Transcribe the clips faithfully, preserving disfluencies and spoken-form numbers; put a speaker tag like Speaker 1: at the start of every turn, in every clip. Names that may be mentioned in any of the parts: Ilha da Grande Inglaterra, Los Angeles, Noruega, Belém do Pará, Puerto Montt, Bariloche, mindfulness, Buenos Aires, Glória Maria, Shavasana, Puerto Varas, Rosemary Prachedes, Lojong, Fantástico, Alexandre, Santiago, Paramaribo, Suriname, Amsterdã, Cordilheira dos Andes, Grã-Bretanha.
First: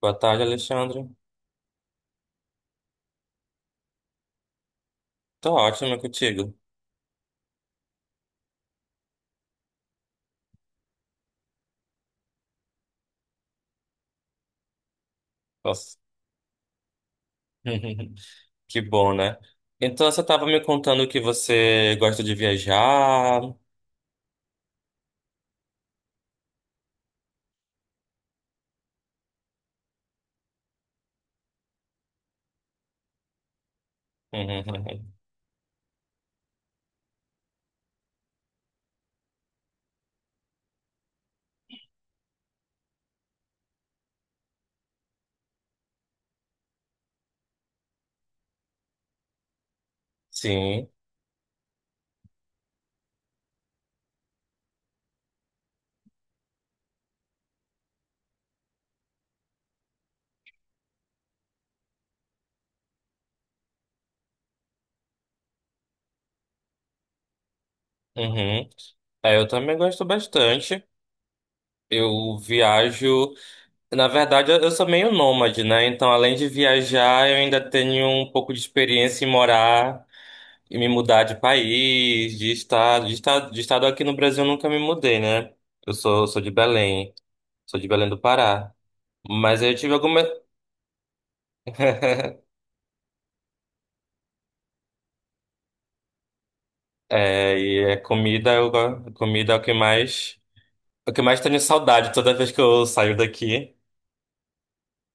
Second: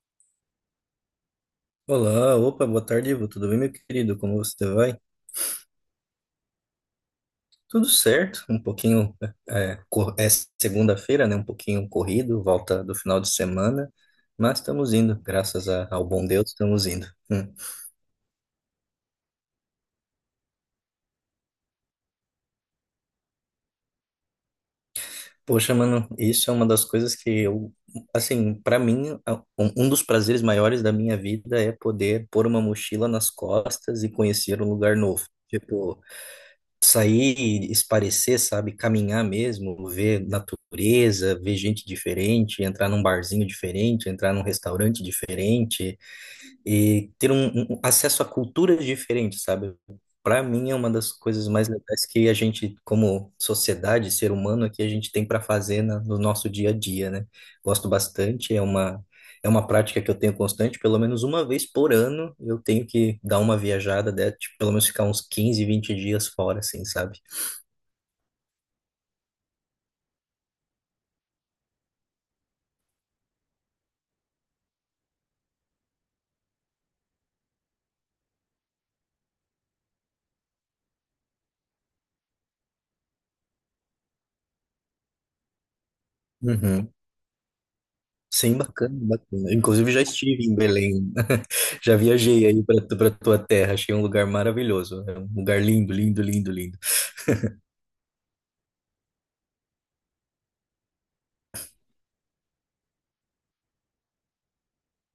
Speaker 1: Boa tarde, Alexandre.
Speaker 2: Olá, opa, boa tarde, Ivo. Tudo bem, meu querido? Como você vai?
Speaker 1: Tô ótimo, é contigo.
Speaker 2: Tudo certo, um pouquinho, é, cor- é segunda-feira, né? Um pouquinho corrido, volta do final de semana, mas estamos indo, graças a-
Speaker 1: Nossa.
Speaker 2: ao bom Deus, estamos indo. Hum.
Speaker 1: Que bom, né? Então você estava me contando que você gosta de viajar.
Speaker 2: Poxa, mano, isso é uma das coisas que eu, assim, para mim, a- um um dos prazeres maiores da minha vida é poder pôr uma mochila nas costas e conhecer um lugar
Speaker 1: Uhum.
Speaker 2: novo. Tipo, sair e esparecer, sabe? Caminhar mesmo, ver natureza, ver gente diferente, entrar num barzinho diferente, entrar num restaurante diferente, e ter um, um um acesso a culturas diferentes, sabe? Para mim é
Speaker 1: Sim.
Speaker 2: uma das coisas mais legais que a gente, como sociedade, ser humano, é que a gente tem para fazer na- no nosso dia a dia, né? Gosto bastante, é uma é uma prática que eu tenho constante, pelo menos uma vez por ano eu tenho que dar uma viajada, né? Tipo, pelo menos ficar uns quinze, vinte dias fora, assim, sabe?
Speaker 1: Uhum. É, eu também gosto bastante. Eu viajo. Na verdade, eu eu sou meio nômade, né? Então, além de viajar, eu ainda tenho um pouco de experiência em morar e me mudar de país, de estado. De estado, de estado aqui no Brasil eu nunca me mudei, né? Eu sou, sou de
Speaker 2: Uhum.
Speaker 1: Belém. Sou de Belém do
Speaker 2: Sim,
Speaker 1: Pará.
Speaker 2: bacana, bacana.
Speaker 1: Mas eu
Speaker 2: Inclusive
Speaker 1: tive
Speaker 2: já
Speaker 1: alguma.
Speaker 2: estive em Belém. Já viajei aí para para tua terra, achei um lugar maravilhoso. É um lugar lindo, lindo, lindo, lindo.
Speaker 1: É, e é comida, eu, go- comida é o que mais. É o que mais tenho saudade toda vez que eu saio daqui.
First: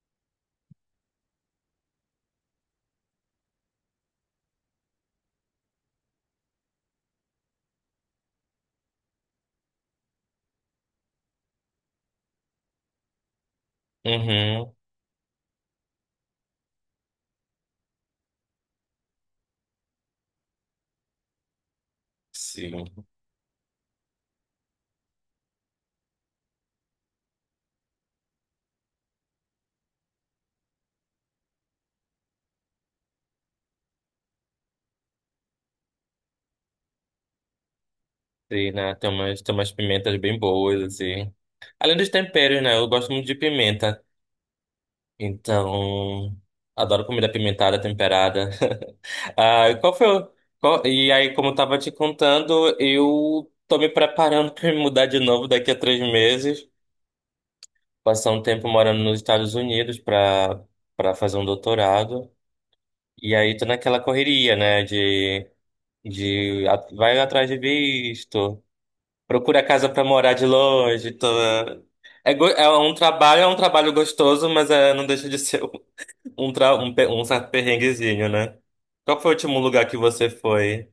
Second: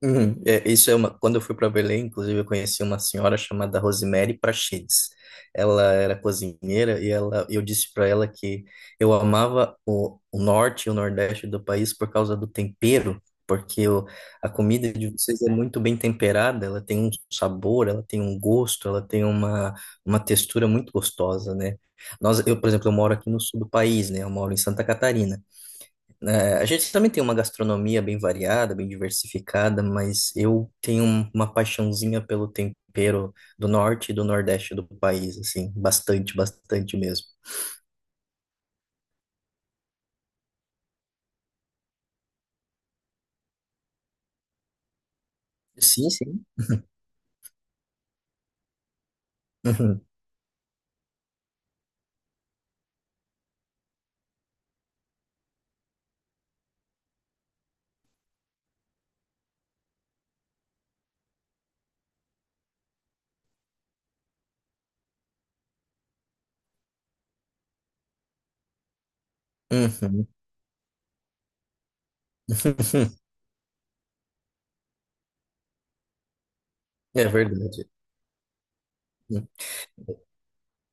Speaker 2: Uhum. É, isso é uma. Quando eu fui para Belém, inclusive, eu conheci uma senhora chamada Rosemary Prachedes. Ela era cozinheira e ela, eu disse para ela que eu amava o, o norte e o nordeste do país por causa do tempero, porque o, a
Speaker 1: Uhum.
Speaker 2: comida de vocês é muito bem temperada, ela tem um sabor, ela tem um gosto, ela tem uma, uma textura muito gostosa, né? Nós, eu, por exemplo, eu
Speaker 1: Sim.
Speaker 2: moro aqui no sul do país, né? Eu moro em Santa Catarina. É, a gente também tem uma gastronomia bem variada, bem diversificada, mas eu tenho um- uma paixãozinha pelo tempero do norte e do nordeste do país, assim, bastante, bastante mesmo.
Speaker 1: Sim, né? Tem umas, tem umas pimentas bem boas, assim. Além dos temperos, né? Eu gosto muito de pimenta.
Speaker 2: Sim,
Speaker 1: Então.
Speaker 2: sim.
Speaker 1: Adoro comida pimentada, temperada. Ah, e qual
Speaker 2: Uhum,
Speaker 1: foi o... qual- E aí, como eu tava te contando, eu tô me preparando pra me mudar de novo daqui a três meses. Passar um tempo morando nos Estados Unidos para para fazer um doutorado. E aí tô naquela correria, né, de de a- vai atrás de visto, procura casa para
Speaker 2: uhum.
Speaker 1: morar de longe, tô. É, go- é um trabalho, é um trabalho gostoso, mas é, não deixa de ser um, tra... um, pe- um
Speaker 2: É
Speaker 1: certo
Speaker 2: verdade.
Speaker 1: perrenguezinho, né? Qual foi o último lugar que você foi?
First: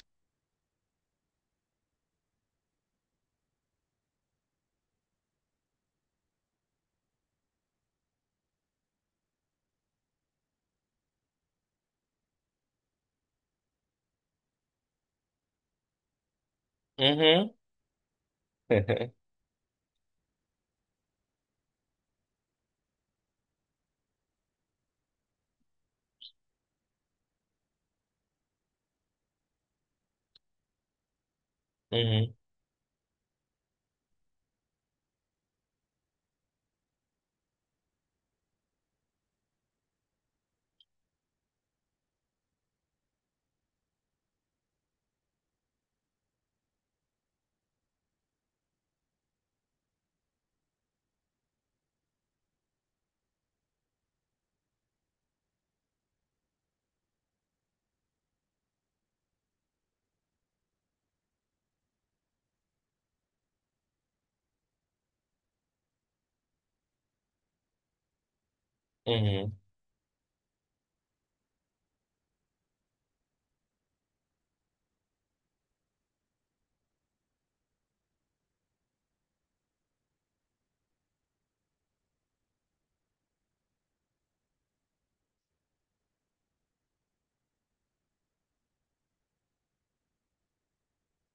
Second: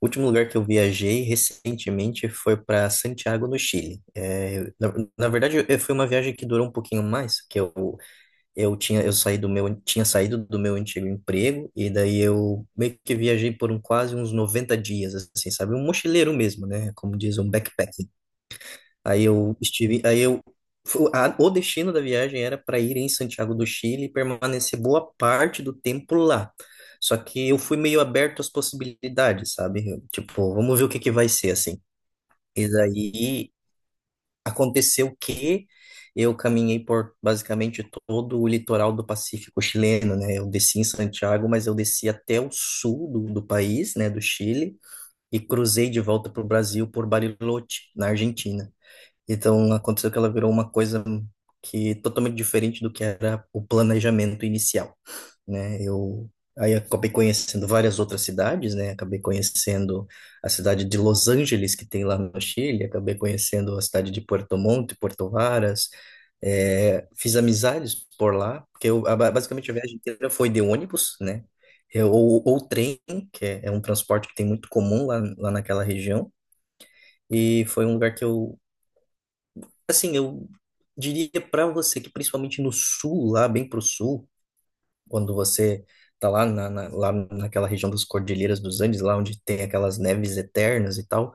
Speaker 2: O último lugar que eu viajei recentemente foi para Santiago, no Chile. É, na, na verdade, eh, foi uma viagem que durou um pouquinho mais, que eu eu tinha eu saí do meu tinha saído do meu antigo emprego e daí eu meio que viajei por um quase uns noventa dias assim, sabe? Um mochileiro mesmo, né? Como diz um
Speaker 1: Uhum.
Speaker 2: backpacking. Aí eu estive, aí eu fu- a- o destino da viagem era para ir em Santiago do Chile e permanecer boa parte do tempo lá. Só que eu fui meio aberto às possibilidades, sabe? Eu, tipo, vamos ver o que que vai ser assim.
Speaker 1: Uhum.
Speaker 2: E daí aconteceu que eu caminhei por basicamente todo o litoral do Pacífico chileno, né? Eu desci em Santiago, mas eu desci até o sul do, do país, né, do Chile, e cruzei de volta para o Brasil por Bariloche, na Argentina. Então aconteceu que ela virou uma coisa que totalmente diferente do que era o planejamento inicial, né? Eu aí acabei conhecendo várias outras cidades, né? Acabei conhecendo a cidade de Los Angeles que tem lá no Chile, acabei conhecendo a cidade de Puerto Montt, Puerto Varas, é, fiz amizades por lá, porque eu, a-
Speaker 1: Uhum.
Speaker 2: basicamente a viagem inteira foi de ônibus, né? Eu- Ou, ou trem, que é, é um transporte que tem muito comum lá, lá naquela região. E foi um lugar que eu assim, eu diria para você que principalmente no sul, lá bem pro sul, quando você tá lá, na, na- lá naquela região das Cordilheiras dos Andes, lá onde tem aquelas neves eternas e tal,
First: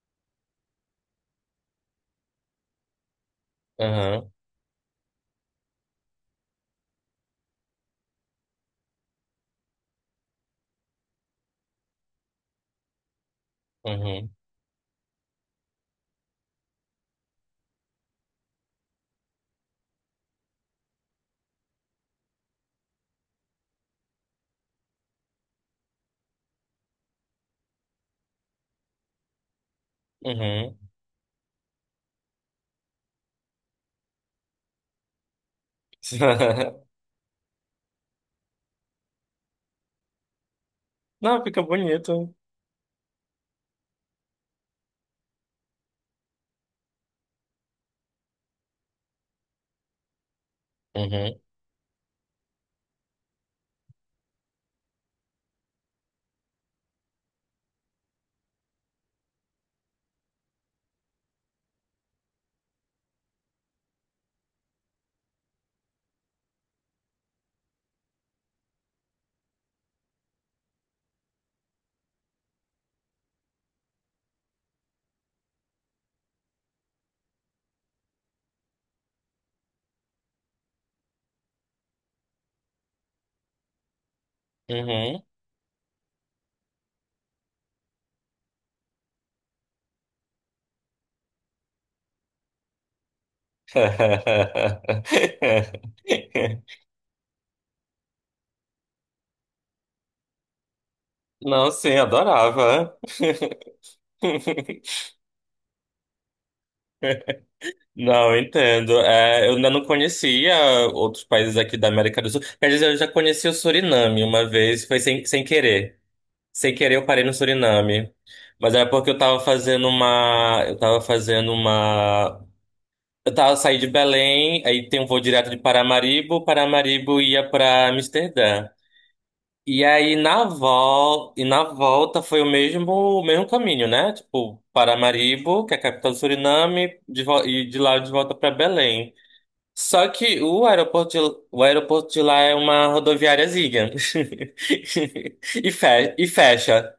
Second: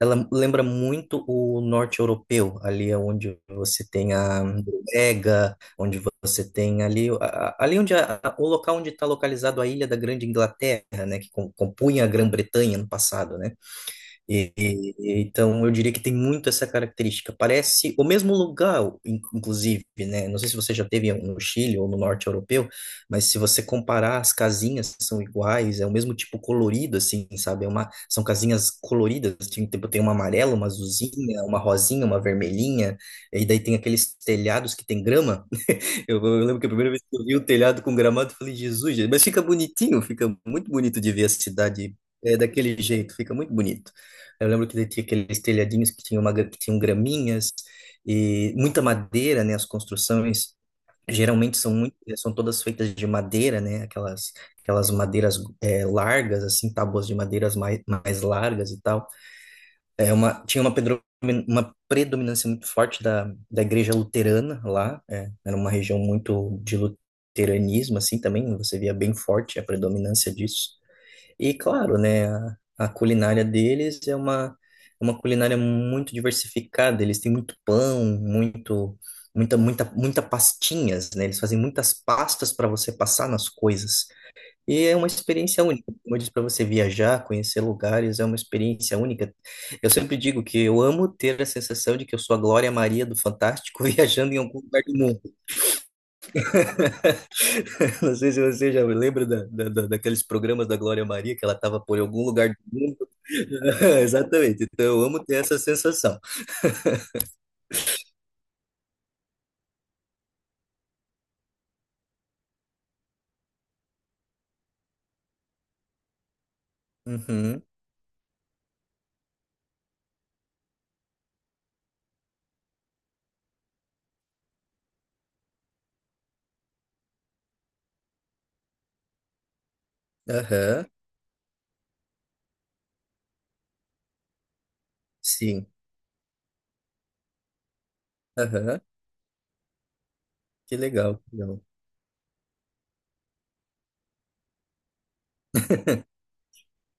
Speaker 2: ela lembra muito o norte europeu, ali é onde você tem
Speaker 1: Uhum.
Speaker 2: a Noruega, onde você tem ali, a- a- ali onde a- a- o local onde está localizado a Ilha da Grande Inglaterra, né, que com- compunha a Grã-Bretanha no passado, né?
Speaker 1: Uhum.
Speaker 2: E- e- então, eu diria que tem muito essa característica. Parece o mesmo lugar, in- inclusive, né? Não sei se você já teve no Chile ou no norte europeu, mas se você comparar, as casinhas são iguais, é o mesmo tipo colorido, assim, sabe? É uma, são casinhas coloridas, assim, tem, tipo, tem uma amarela, uma
Speaker 1: Uhum.
Speaker 2: azulzinha, uma rosinha, uma vermelhinha, e daí tem aqueles telhados que tem grama. Eu, eu lembro que a primeira vez que eu vi o telhado com gramado, eu falei, Jesus, gente, mas fica bonitinho, fica muito bonito de ver a
Speaker 1: Não, fica
Speaker 2: cidade
Speaker 1: bonito.
Speaker 2: é, daquele jeito, fica muito bonito. Eu lembro que tinha aqueles telhadinhos que tinham, uma, gra- que tinham graminhas e muita madeira, né? As construções
Speaker 1: Uhum.
Speaker 2: geralmente são muito, eh, são todas feitas de madeira, né? Aquelas, aquelas madeiras é, largas, assim, tábuas de madeiras mais, mais largas e tal. É uma, tinha uma, pedro- uma predominância muito forte da, da igreja luterana lá, é, era uma região muito de luteranismo, assim, também, você via bem forte a predominância disso. E, claro, né, a, a culinária deles é uma, é uma culinária muito diversificada, eles têm muito pão, muito, muita, muita, muita pastinhas, né, eles fazem muitas pastas para você passar nas coisas. E é uma
Speaker 1: Uhum.
Speaker 2: experiência única. Como eu disse para você, viajar, conhecer lugares, é uma experiência única. Eu sempre digo que eu amo ter a sensação de que eu sou a Glória Maria do Fantástico viajando em algum lugar do mundo. Não sei se você já lembra da, da- da- daqueles programas da Glória Maria, que ela
Speaker 1: Não,
Speaker 2: estava
Speaker 1: sim,
Speaker 2: por algum lugar do
Speaker 1: adorava.
Speaker 2: mundo. Exatamente. Então, eu amo ter essa sensação.
Speaker 1: Não, eu entendo. É, eu ainda não conhecia outros países aqui da América do Sul. Quer dizer, eu já conheci o Suriname uma vez, foi sem, sem querer. Sem querer, eu parei no
Speaker 2: Uhum.
Speaker 1: Suriname. Mas era porque eu tava fazendo uma. Eu tava fazendo uma. Eu tava saindo de Belém, aí tem um voo direto de Paramaribo, Paramaribo ia pra Amsterdã. E aí na
Speaker 2: Aham.
Speaker 1: vol e na volta foi o mesmo o mesmo caminho, né? Tipo, Paramaribo,
Speaker 2: Sim.
Speaker 1: que é a capital do Suriname, de vo- e de lá de volta para
Speaker 2: Aham.
Speaker 1: Belém. Só que o
Speaker 2: Que
Speaker 1: aeroporto
Speaker 2: legal.
Speaker 1: de,
Speaker 2: Que legal.
Speaker 1: o aeroporto de lá é uma rodoviáriazinha. E fe- e fecha.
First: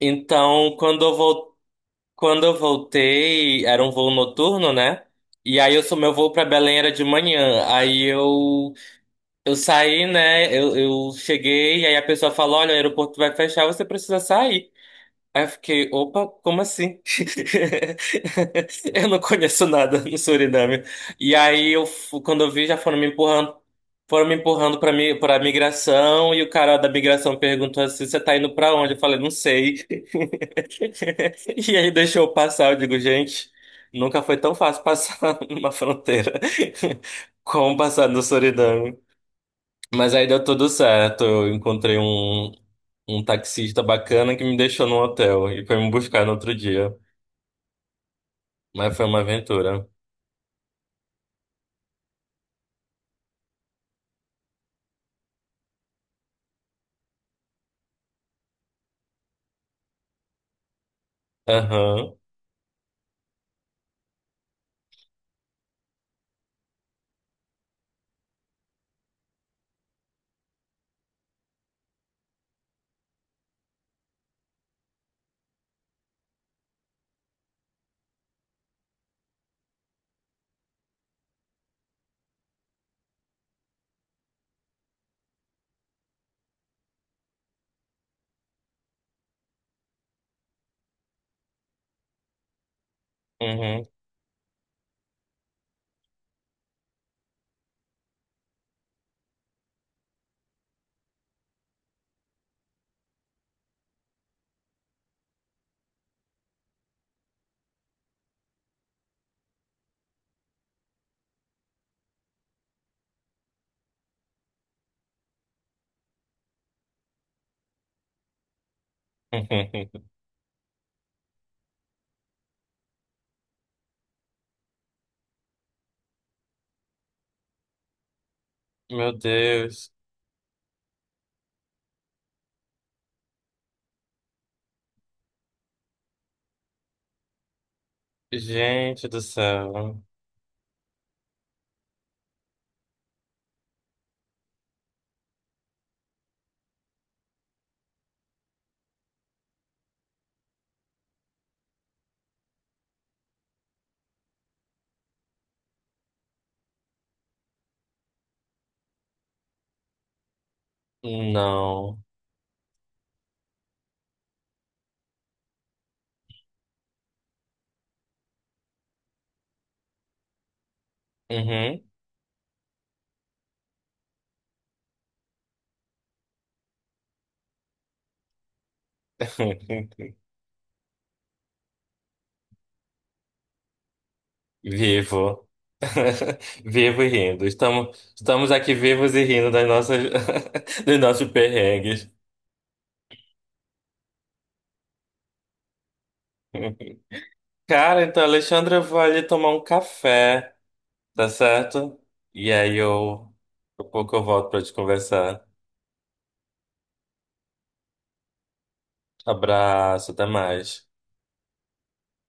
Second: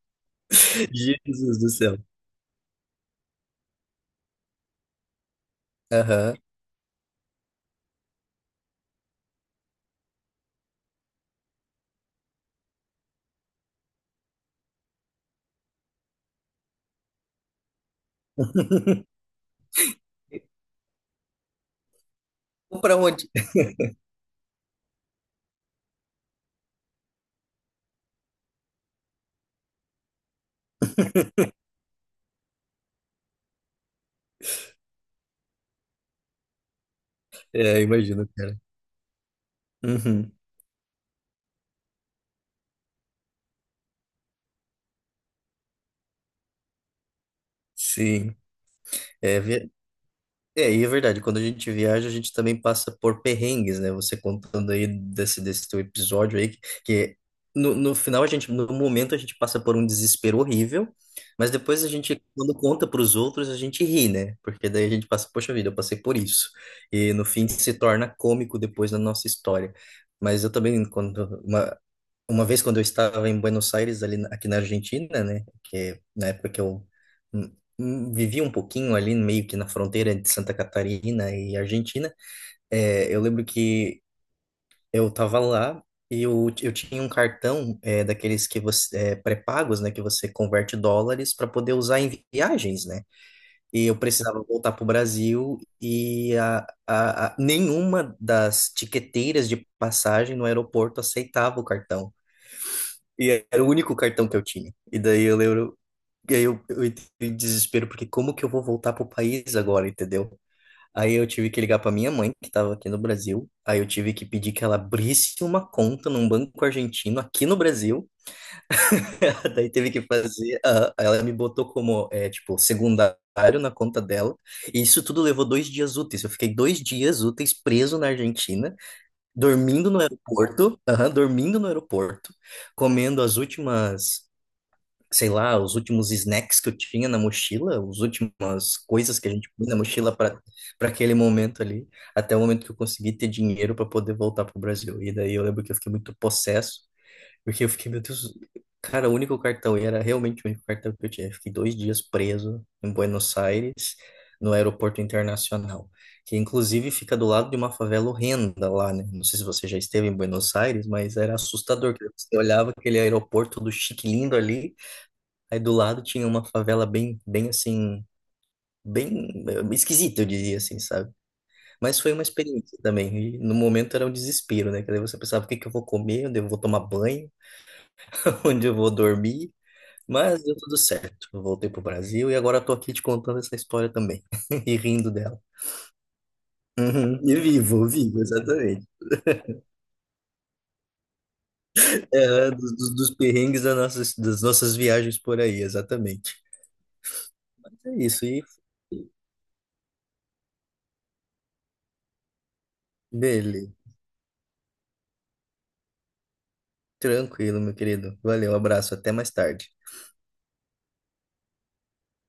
Speaker 1: Então, quando eu vol
Speaker 2: Jesus do céu.
Speaker 1: quando eu voltei, era um voo noturno, né? E aí eu sou meu voo
Speaker 2: Aham.
Speaker 1: para Belém era de manhã. Aí eu Eu saí, né? Eu, eu cheguei, e aí a pessoa falou: "Olha, o aeroporto vai fechar, você precisa sair". Aí eu fiquei: "Opa, como assim?" Eu não conheço nada no Suriname. E aí, eu, fu- quando eu vi, já
Speaker 2: Para
Speaker 1: foram me
Speaker 2: onde?
Speaker 1: empurrando. Foram me empurrando para mim, para migração, e o cara da migração perguntou assim: "Você tá indo para onde?" Eu falei: "Não sei". E aí deixou eu passar. Eu digo: "Gente, nunca foi tão fácil passar numa fronteira como
Speaker 2: É,
Speaker 1: passar no
Speaker 2: imagino, cara.
Speaker 1: Suriname". Mas aí
Speaker 2: Uhum.
Speaker 1: deu tudo certo. Eu encontrei um, um taxista bacana que me deixou no hotel e foi me buscar no outro dia.
Speaker 2: Sim.
Speaker 1: Mas foi uma
Speaker 2: É, vi-
Speaker 1: aventura.
Speaker 2: é, e é verdade, quando a gente viaja, a gente também passa por perrengues, né? Você contando aí desse, desse teu episódio aí, que, que no, no final a gente, no momento a gente passa por um desespero horrível, mas depois a
Speaker 1: Aham.
Speaker 2: gente, quando conta para os outros, a gente ri, né? Porque daí a gente passa, poxa vida, eu passei por isso. E no fim se torna cômico depois da nossa história. Mas eu também, quando uma, uma vez quando eu estava em Buenos Aires, ali na- aqui na Argentina, né, que é na época que eu hum, hum, vivi um pouquinho ali meio que na fronteira de Santa Catarina e Argentina, é, eu lembro que eu estava lá e eu, eu tinha um cartão é, daqueles que você é, pré-pagos, né, que você converte dólares para poder usar em viagens, né?
Speaker 1: Uhum.
Speaker 2: E eu precisava voltar para o Brasil e a, a, a, nenhuma das tiqueteiras de passagem no aeroporto aceitava o cartão. E era o único cartão que eu tinha. E daí eu lembro. E aí eu, eu entrei em desespero, porque como que eu vou voltar pro país agora, entendeu? Aí eu tive que ligar pra minha mãe, que tava aqui no Brasil. Aí eu tive que pedir que ela abrisse uma conta num banco argentino aqui no Brasil. Daí teve que fazer. Ah, ela me botou como, é, tipo, secundário na conta dela. E isso tudo levou dois dias úteis. Eu fiquei dois dias úteis preso na Argentina,
Speaker 1: Meu Deus.
Speaker 2: dormindo no aeroporto, aham, dormindo no aeroporto, comendo as últimas sei lá, os últimos snacks que eu tinha na mochila, as últimas
Speaker 1: Gente
Speaker 2: coisas
Speaker 1: do
Speaker 2: que a gente põe na
Speaker 1: céu.
Speaker 2: mochila para para aquele momento ali, até o momento que eu consegui ter dinheiro para poder voltar pro Brasil. E daí eu lembro que eu fiquei muito possesso, porque eu fiquei, meu Deus, cara, o único cartão, e era realmente o único cartão que eu tinha. Eu fiquei dois dias preso em Buenos Aires, no aeroporto internacional. Que inclusive fica do lado de uma favela horrenda lá, né? Não sei se você já esteve em Buenos Aires, mas era assustador.
Speaker 1: Não.
Speaker 2: Que Você olhava aquele aeroporto do chique lindo ali, aí do lado tinha uma favela bem, bem assim, bem eh, esquisita, eu diria assim, sabe?
Speaker 1: Uhum.
Speaker 2: Mas foi uma experiência também. E no momento era um desespero, né? Que daí você pensava, o que que eu vou comer? Onde eu vou tomar banho? Onde eu vou dormir? Mas deu tudo certo. Eu voltei pro Brasil e agora eu tô aqui te contando essa história também. E rindo dela.
Speaker 1: Vivo. Vivo e
Speaker 2: Uhum. E
Speaker 1: rindo.
Speaker 2: vivo,
Speaker 1: Estamos,
Speaker 2: vivo,
Speaker 1: estamos aqui
Speaker 2: exatamente.
Speaker 1: vivos e rindo das nossas, dos nossos perrengues.
Speaker 2: É, dos, dos dos perrengues das nossas, das nossas viagens por aí, exatamente. Mas é
Speaker 1: Cara, então,
Speaker 2: isso, e
Speaker 1: Alexandre, eu vou ali tomar um café. Tá certo? E aí eu,
Speaker 2: beleza.
Speaker 1: daqui a pouco eu volto pra te conversar.
Speaker 2: Tranquilo, meu querido. Valeu, abraço, até mais tarde.
Speaker 1: Abraço, até mais.